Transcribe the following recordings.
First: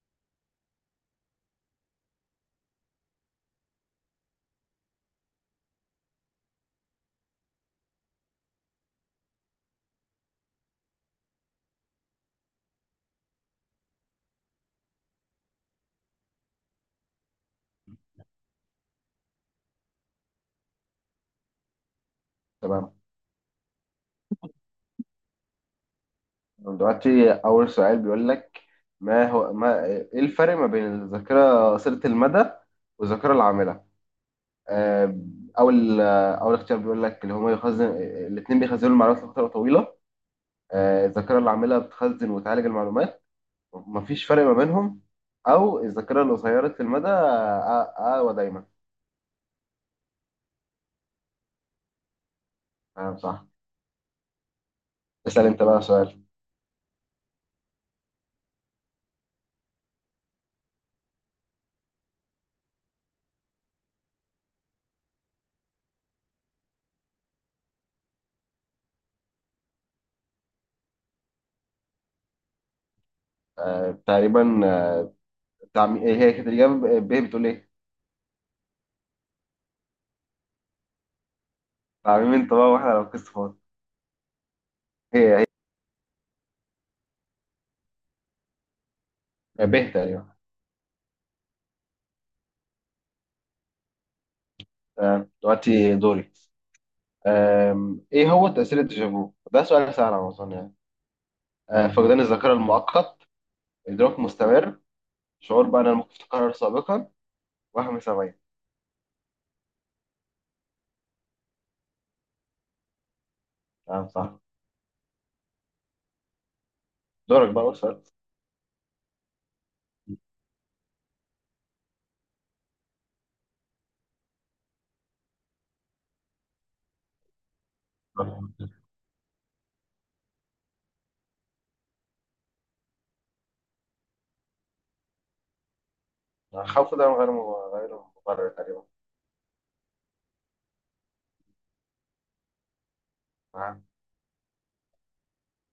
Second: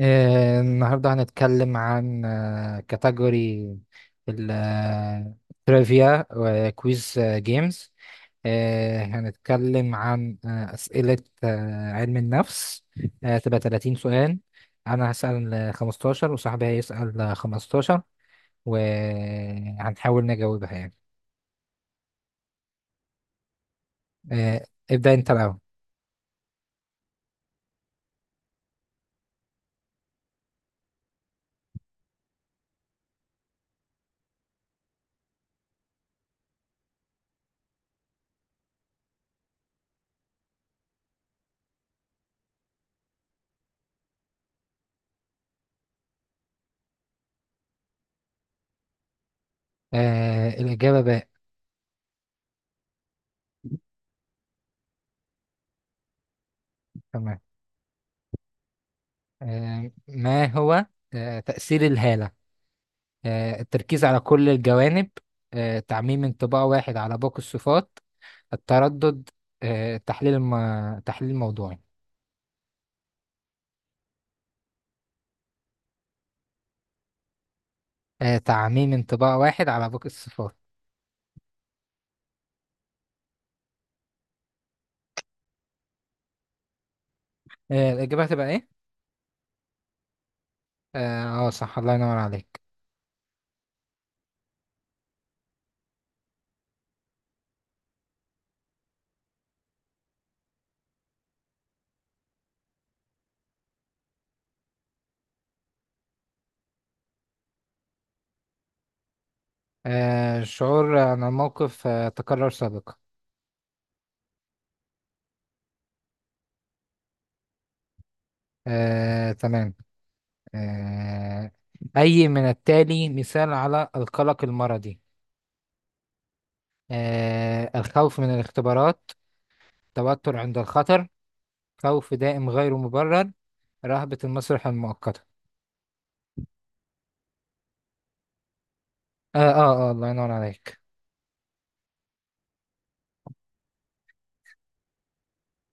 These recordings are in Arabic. النهاردة هنتكلم عن كاتيجوري التريفيا وكويز جيمز. هنتكلم عن أسئلة علم النفس. تبقى 30 سؤال. أنا هسأل 15، وصاحبي هيسأل 15، وهنحاول نجاوبها يعني. تمام. آه، ابدأ أنت الأول. دلوقتي أول سؤال بيقول لك، ما هو ما إيه الفرق ما بين الذاكرة قصيرة المدى والذاكرة العاملة؟ آه، أول أول اختيار بيقول لك اللي هما يخزن، الاتنين بيخزنوا المعلومات لفترة طويلة. الذاكرة العاملة بتخزن وتعالج المعلومات، مفيش فرق ما بينهم، أو الذاكرة القصيرة المدى أقوى. أقوى دايما. الإجابة باء. تمام، صح. اسأل أنت بقى سؤال. تمام. ما هو تأثير الهالة؟ التركيز على كل الجوانب. تعميم انطباع واحد على باقي الصفات. التردد. آه، تحليل الم... تحليل موضوعي. تقريبا، تعميم. هي كانت الإجابة ب، بتقول إيه؟ تعميم انطباع واحد على باقي الصفات. تعميم. أنت بقى وإحنا على القسط فاضي. هي الإجابة هتبقى إيه؟ هي ب تقريبا. صح، الله ينور عليك. تمام، دلوقتي دوري. ايه هو تأثير الديجافو؟ ده سؤال سهل على ما اظن يعني. فقدان الذاكرة المؤقت، إدراك مستمر، شعور بأن الموقف تكرر سابقا، وهم سمعي. شعور عن الموقف تكرر سابقا. تمام، صح. دورك بقى، أسأل. تمام. آه، أي من التالي مثال على القلق المرضي؟ الخوف من الاختبارات. توتر عند الخطر. خوف دائم غير مبرر. رهبة المسرح المؤقتة. خوف ده غير مبرر تقريبا. الله ينور عليك. تمام.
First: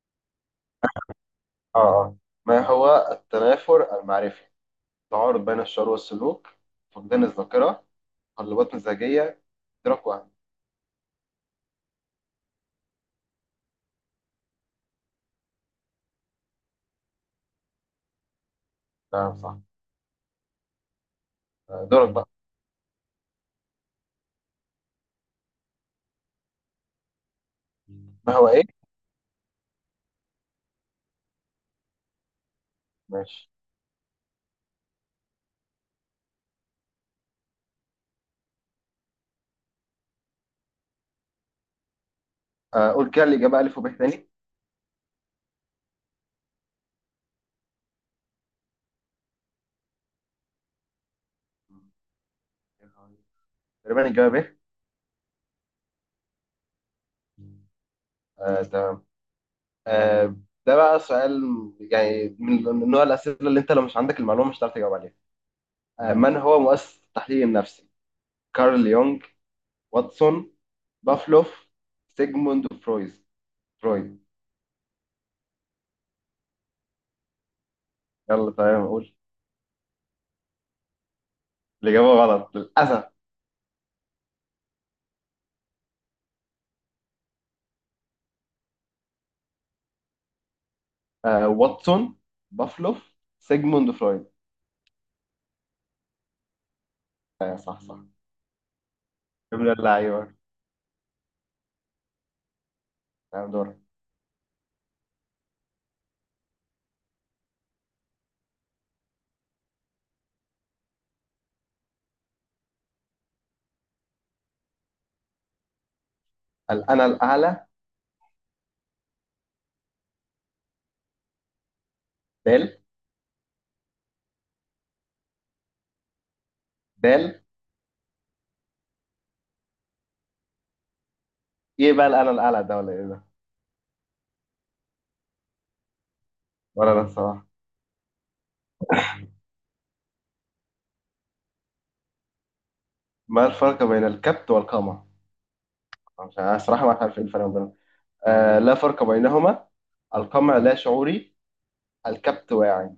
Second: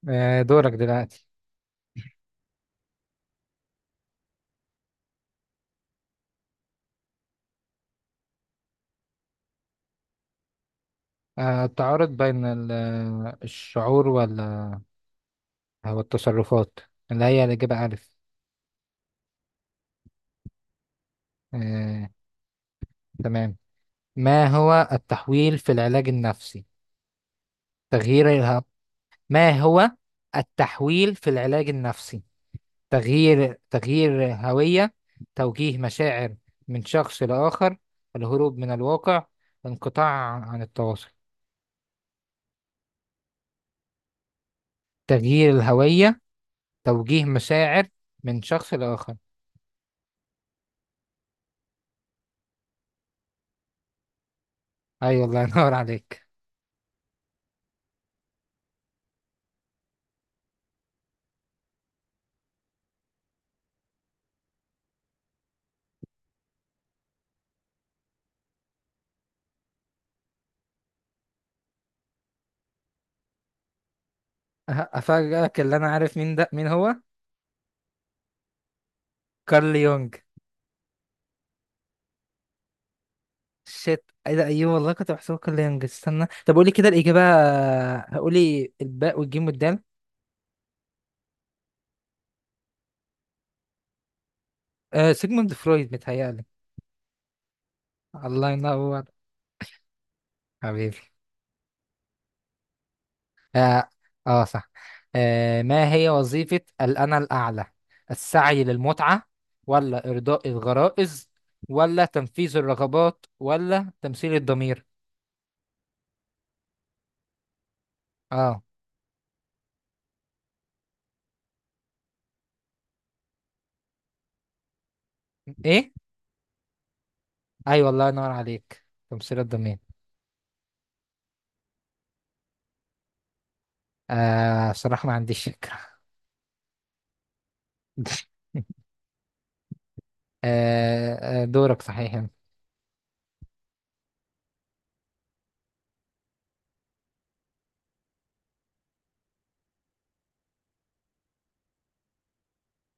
دورك دلوقتي. اه، ما هو التنافر المعرفي؟ تعارض بين الشعور والسلوك، فقدان الذاكرة، تقلبات مزاجية، إدراك وهم. التعارض بين الشعور والتصرفات، اللي هي الإجابة ألف. تمام، صح. آه دورك بقى. تمام. ما هو التحويل في العلاج النفسي؟ تغيير ما هو الهو... ايه؟ ما هو التحويل في العلاج النفسي؟ ماشي. تغيير هوية. توجيه مشاعر من شخص لآخر. الهروب من الواقع. انقطاع عن التواصل. قول كده الإجابة ألف وب تاني. تغيير الهوية. توجيه مشاعر من شخص لآخر. تقريبا الجواب ايه؟ أيوة، الله ينور عليك. تمام. آه، ده بقى سؤال يعني من نوع الأسئلة اللي أنت لو مش عندك المعلومة مش هتعرف تجاوب عليها. آه، من هو مؤسس التحليل النفسي؟ كارل يونغ، واتسون، بافلوف، سيجموند فرويد. فرويد. أفاجئك، اللي أنا عارف مين ده، مين هو. يلا تمام، قول. كارل يونج. الإجابة غلط للأسف. شيت، ايه ده، ايوه والله كنت بحسبه كارل يونج. استنى، طب قولي كده الإجابة. قولي الباء والجيم والدال. آه، واتسون، بافلوف، سيجموند فرويد. سيجموند فرويد متهيألي. آه، صح صح. الله ينور. يا ابن اللعيبة. حبيبي. تمام، دورك. اه، صح. ما هي وظيفة الأنا الأعلى؟ السعي للمتعة، ولا إرضاء الغرائز، ولا تنفيذ الرغبات، ولا تمثيل الضمير؟ الأنا الأعلى. اه. دال. ايه. دال. ايوه، الله ينور عليك. تمثيل الضمير. إيه بقى الأنا الأعلى ده، ولا إيه ده؟ صراحة ما عنديش فكرة. ولا أنا الصراحة. دورك صحيح. ما الفرق بين الكبت والقمع؟ عشان أنا صراحة ما عارف إيه الفرق بينهم. آه، لا فرق بينهما، القمع لا شعوري الكبت واعي،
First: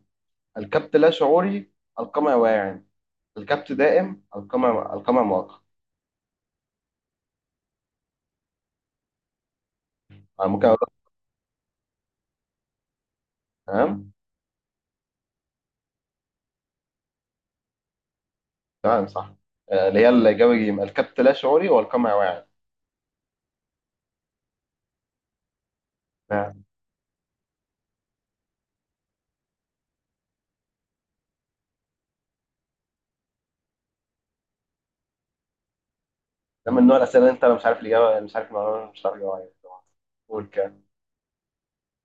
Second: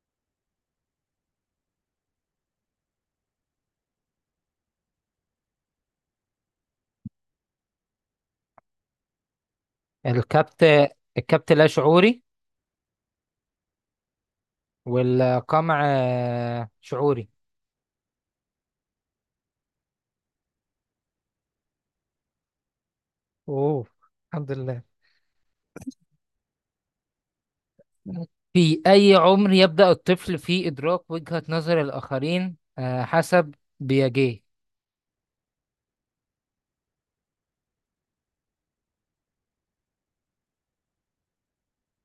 الكبت لا شعوري القمع واعي، الكبت دائم القمع مؤقت. أنا الكبت ممكن أقول لك؟ الكبت لا شعوري. تمام. والقمع شعوري. تمام، صح. آه، اللي هي الإجابة جيم، الكبت لا شعوري والقمع واعي. اوه، الحمد لله. نعم. في أي عمر يبدأ الطفل في إدراك وجهة نظر الآخرين، حسب بياجيه؟ ده من نوع الأسئلة اللي أنت لو مش عارف الإجابة مش عارف المعلومة مش عارف الإجابة عليها. قول كده.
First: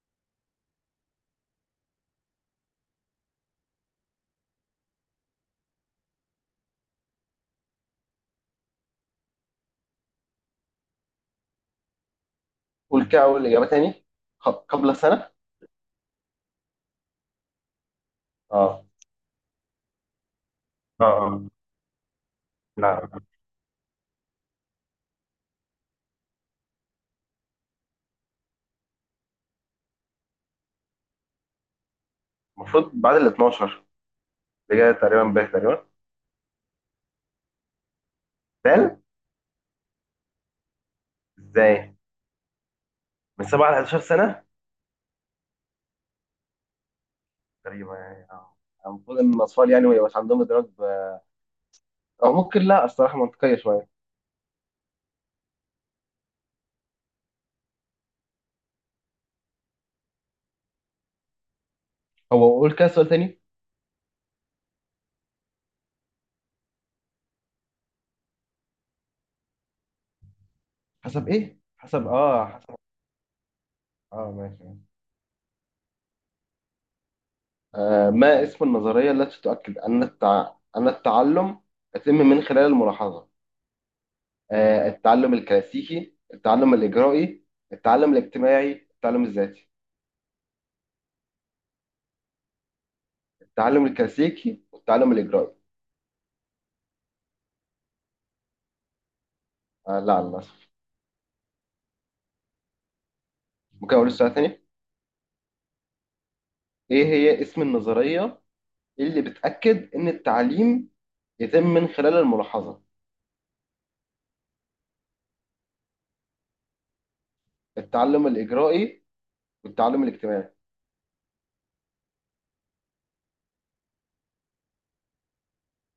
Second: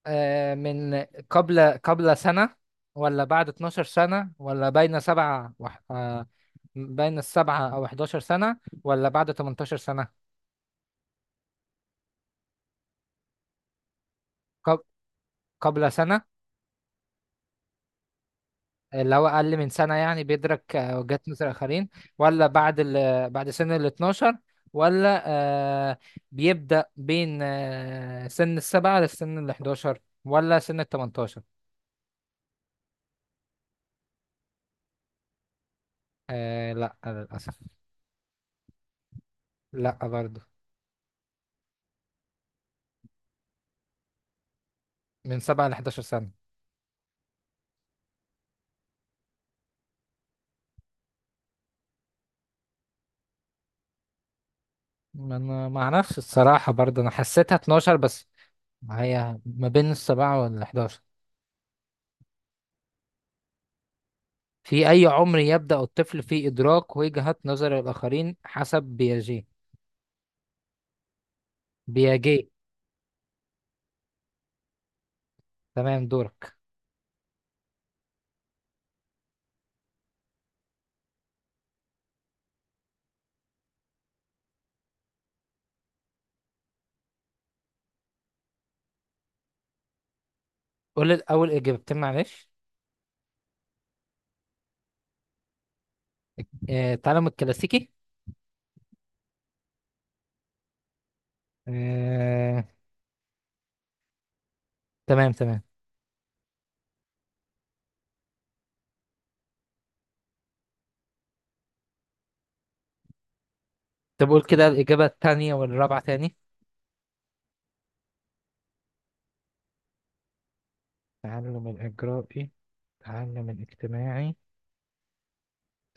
من قبل سنة، ولا بعد 12 سنة، ولا بين سبعة وح... آه، بين السبعة أو 11 سنة، ولا بعد 18 سنة؟ قول كده أول إجابة تاني. قب... قبل سنة. قبل سنة. اه اللي هو أقل من سنة يعني بيدرك اه. وجهات اه، نظر الآخرين؟ ولا لا. بعد سن ال 12؟ ولا آه، بيبدأ بين سن السبعة للسن ال 11، ولا سن ال 18؟ المفروض بعد ال 12. اللي جاية تقريبا باك تقريبا. لا للأسف. بال. لا برضه. ازاي. من 7 ل 11 سنه من سبعة ل 11 سنة. تقريبا يعني. اه، المفروض ان الاطفال يعني ما يبقاش عندهم ادراك او ممكن لا، الصراحه منطقيه شويه. ما انا ما اعرفش الصراحة برضه، انا حسيتها 12 بس. هي ما بين السبعة وال11. هو قول كده سؤال تاني. في اي عمر يبدأ الطفل في ادراك وجهة نظر الاخرين حسب بياجي؟ حسب ايه؟ حسب اه بياجي. حسب. اه، ماشي. تمام، دورك. آه، ما اسم النظريه التي تؤكد ان التعلم يتم من خلال الملاحظه؟ آه، التعلم الكلاسيكي، التعلم الاجرائي، التعلم الاجتماعي، التعلم الذاتي. قول الاول اجابتين معلش. التعلم الكلاسيكي والتعلم الاجرائي. تعلم الكلاسيكي. آه، لا للاسف. آه ممكن اقول السؤال تاني؟ تمام. تمام، ايه هي اسم النظريه اللي بتأكد إن التعليم يتم من خلال الملاحظة. طب قول كده الاجابة التانية والرابعة تاني. التعلم الإجرائي والتعلم الاجتماعي. تعلم الاجرائي. تعلم الاجتماعي.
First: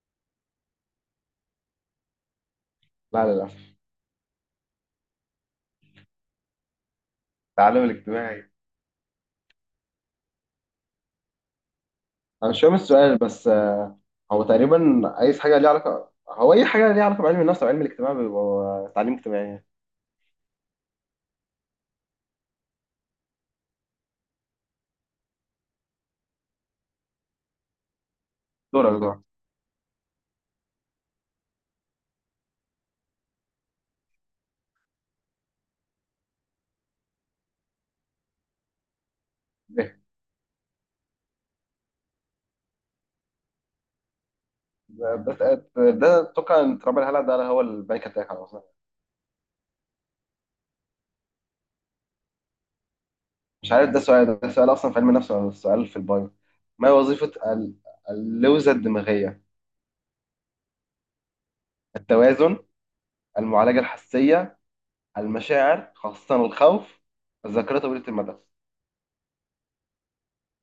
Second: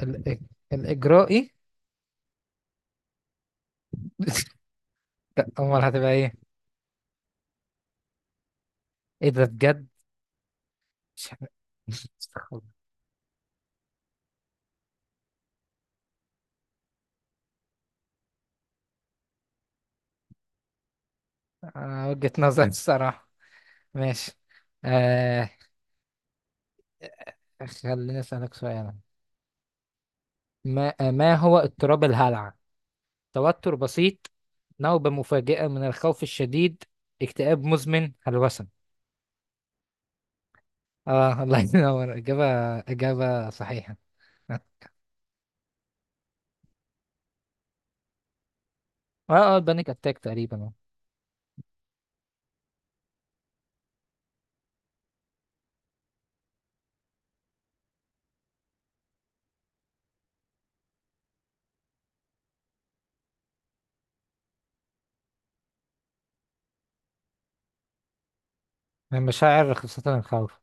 الإج... الاجرائي. لا للأسف. لا، امال هتبقى ايه؟ التعلم الاجتماعي. ايه ده بجد؟ مش. أنا مش فاهم السؤال بس، هو تقريبا عايز حاجة ليها علاقة، أي حاجة ليها علاقة بعلم النفس وعلم الاجتماع بيبقى تعليم اجتماعي. وجهة نظر الصراحة. ماشي. آه خليني أسألك سؤال. دورك. ما هو اضطراب الهلع؟ توتر بسيط. نوبة مفاجئة من الخوف الشديد. اكتئاب مزمن. هلوسة. إيه؟ اه، الله ينور إجابة صحيحة. اه. ده ده أتوقع إن تراب الهلع ده هو البانيك أتاك على أصلا. اه، البانيك أتاك تقريبا. مش عارف ده سؤال، أصلا في علم النفس ولا سؤال في البايو. ما هي وظيفة ال- اللوزة الدماغية؟ التوازن، المعالجة الحسية، المشاعر خاصة الخوف، الذاكرة طويلة المدى. من مشاعر خاصة الخوف.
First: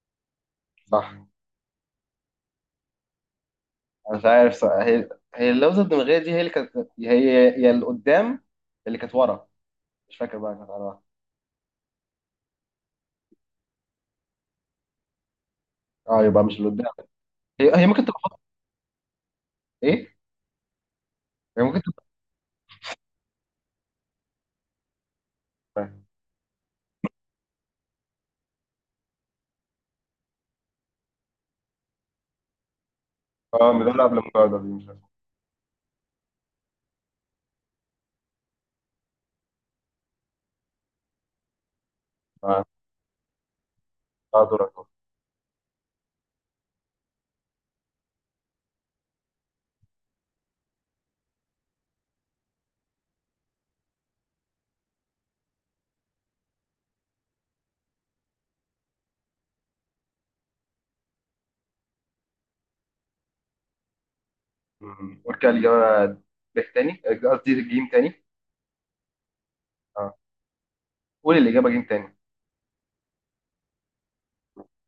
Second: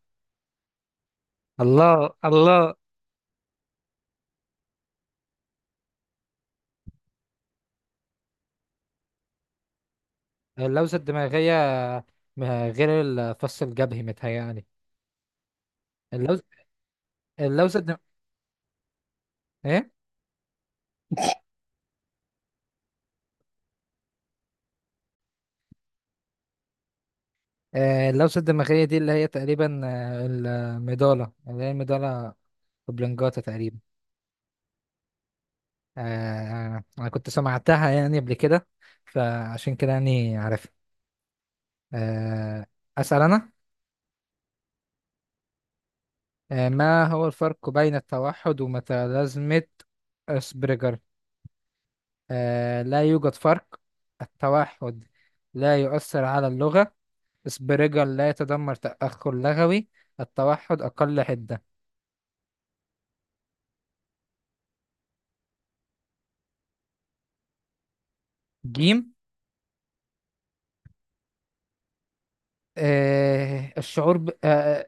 صح. الله الله. أنا مش عارف صح. هي اللوزة الدماغية دي، هي اللي كانت، هي اللي قدام اللي كانت ورا، مش فاكر بقى كانت على اللوزة واحد. الدماغية. غير الفص الجبهي متهيألي. اه، اللوز يبقى مش اللي قدام. اللوزة هي الدم... ممكن تبقى إيه؟ ايه، هي ممكن تبقى. اللوسة الدماغية دي اللي هي تقريبا، المضالة اللي هي المضالة وبلنجاتا اه، تقريبا. مدلع قبل المجاعدة دي مش عارف. أنا كنت سمعتها يعني قبل كده، فعشان كده يعني عارفها. اه. آه، أسأل أنا. آه، دورك. ما هو الفرق بين التوحد وميتالازمة أسبرجر؟ لا يوجد فرق. التوحد لا يؤثر على اللغة. أسبرجر لا يتضمن تأخر لغوي. التوحد أقل حدة. مم. قول كده الإجابة ب تاني، قصدي جيم تاني. جيم. اه، قول الإجابة جيم تاني. آه، الشعور ب... آه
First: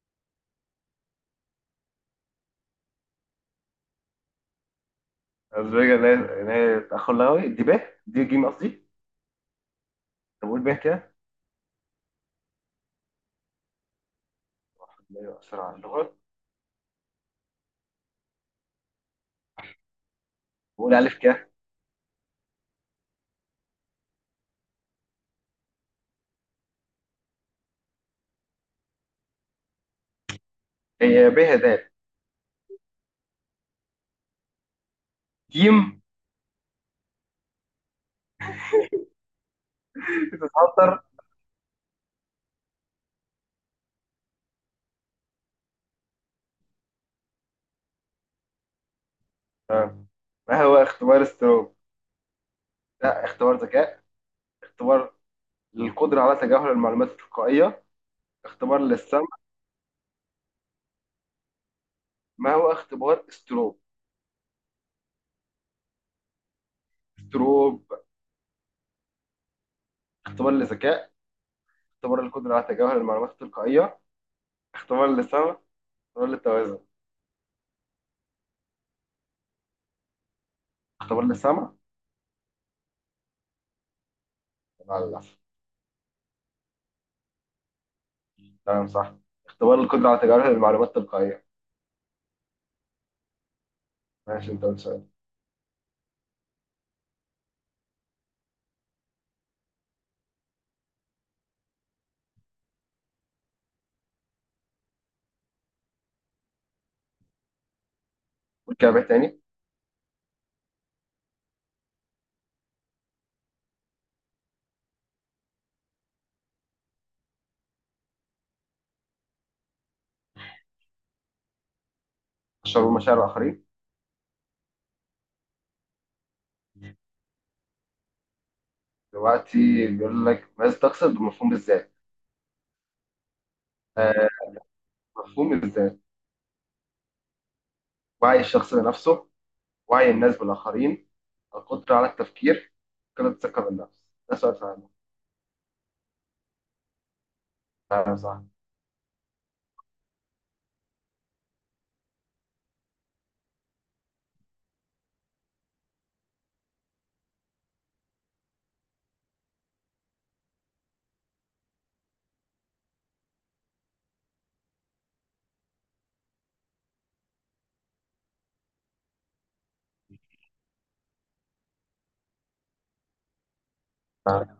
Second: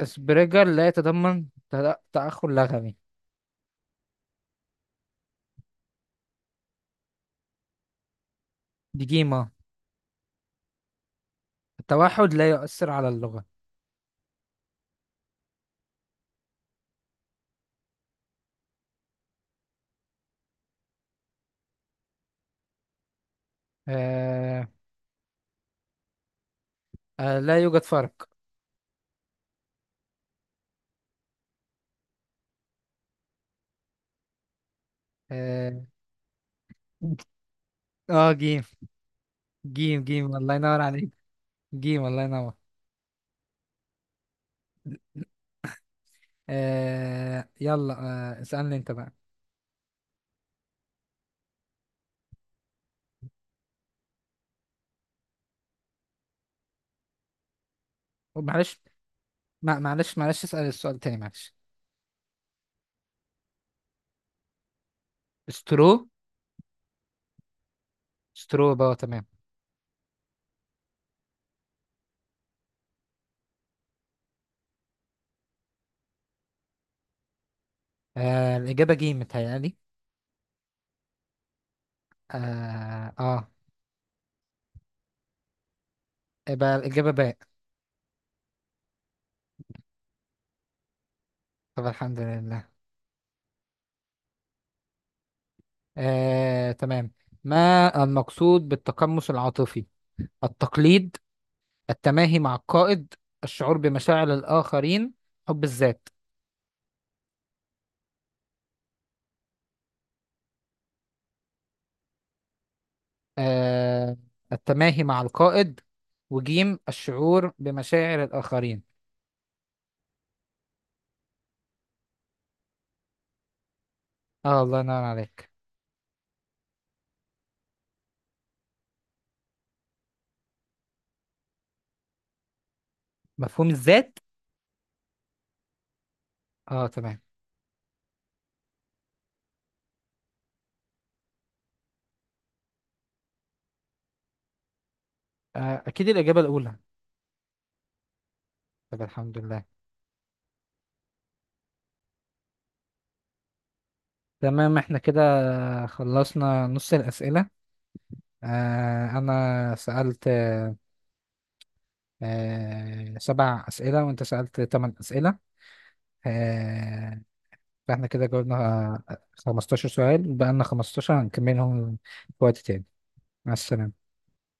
اسبرجر لا يتضمن تأخر لغوي. أزبيجا اللي هي، تأخر لغوي دي ب، دي جيم قصدي. ديجيما. طب قول ب كده. التوحد لا يؤثر على اللغة. أيوة، بسرعة اللغة. قول ألف كده. آه لا يوجد فرق. هي ب هدايا آه, جيم، جيم، جيم، جيم، الله ينور بتتهدر. عليك. جيم، الله ينور. يلا. اسألني انت بقى. آه. ما هو اختبار ستروب؟ لا، اختبار ذكاء، اختبار للقدرة على تجاهل المعلومات التلقائية، اختبار معلش. للسمع. معلش. معلش، اسأل السؤال تاني، معلش. ما هو اختبار ستروب؟ سترو. ستروب. سترو بقى تمام. اختبار للذكاء، اختبار للقدرة على تجاهل المعلومات التلقائية، اختبار للسمع، اختبار للتوازن. الإجابة جيم متهيألي. اختبار للسمع. اه. لا للأسف. يبقى الإجابة باء. تمام، صح. اختبار القدرة على تجاهل المعلومات التلقائية. طب الحمد لله. ماشي، انت قلت سؤال. تمام. ما المقصود بالتقمص العاطفي؟ التقليد. التماهي مع القائد. الشعور بمشاعر الآخرين. حب الذات. قول كده بقى تاني. آه، التماهي مع القائد، وجيم الشعور بمشاعر الآخرين. تشرب مشاعر الآخرين. اه، الله ينور عليك. دلوقتي بيقول لك ماذا تقصد بمفهوم الذات. مفهوم الذات. آه، مفهوم الذات. اه، تمام. وعي الشخص بنفسه، وعي الناس بالآخرين، القدرة على التفكير، قلة الثقة بالنفس. ده سؤال فعلا. أكيد الإجابة الأولى. فعلا صح. طب الحمد لله. تمام، احنا كده خلصنا نص الأسئلة. أنا سألت سبع أسئلة، وأنت سألت ثمان أسئلة. آه، فاحنا كده جاوبنا 15 سؤال، بقى لنا 15 هنكملهم في وقت تاني. مع السلامة. فعلا.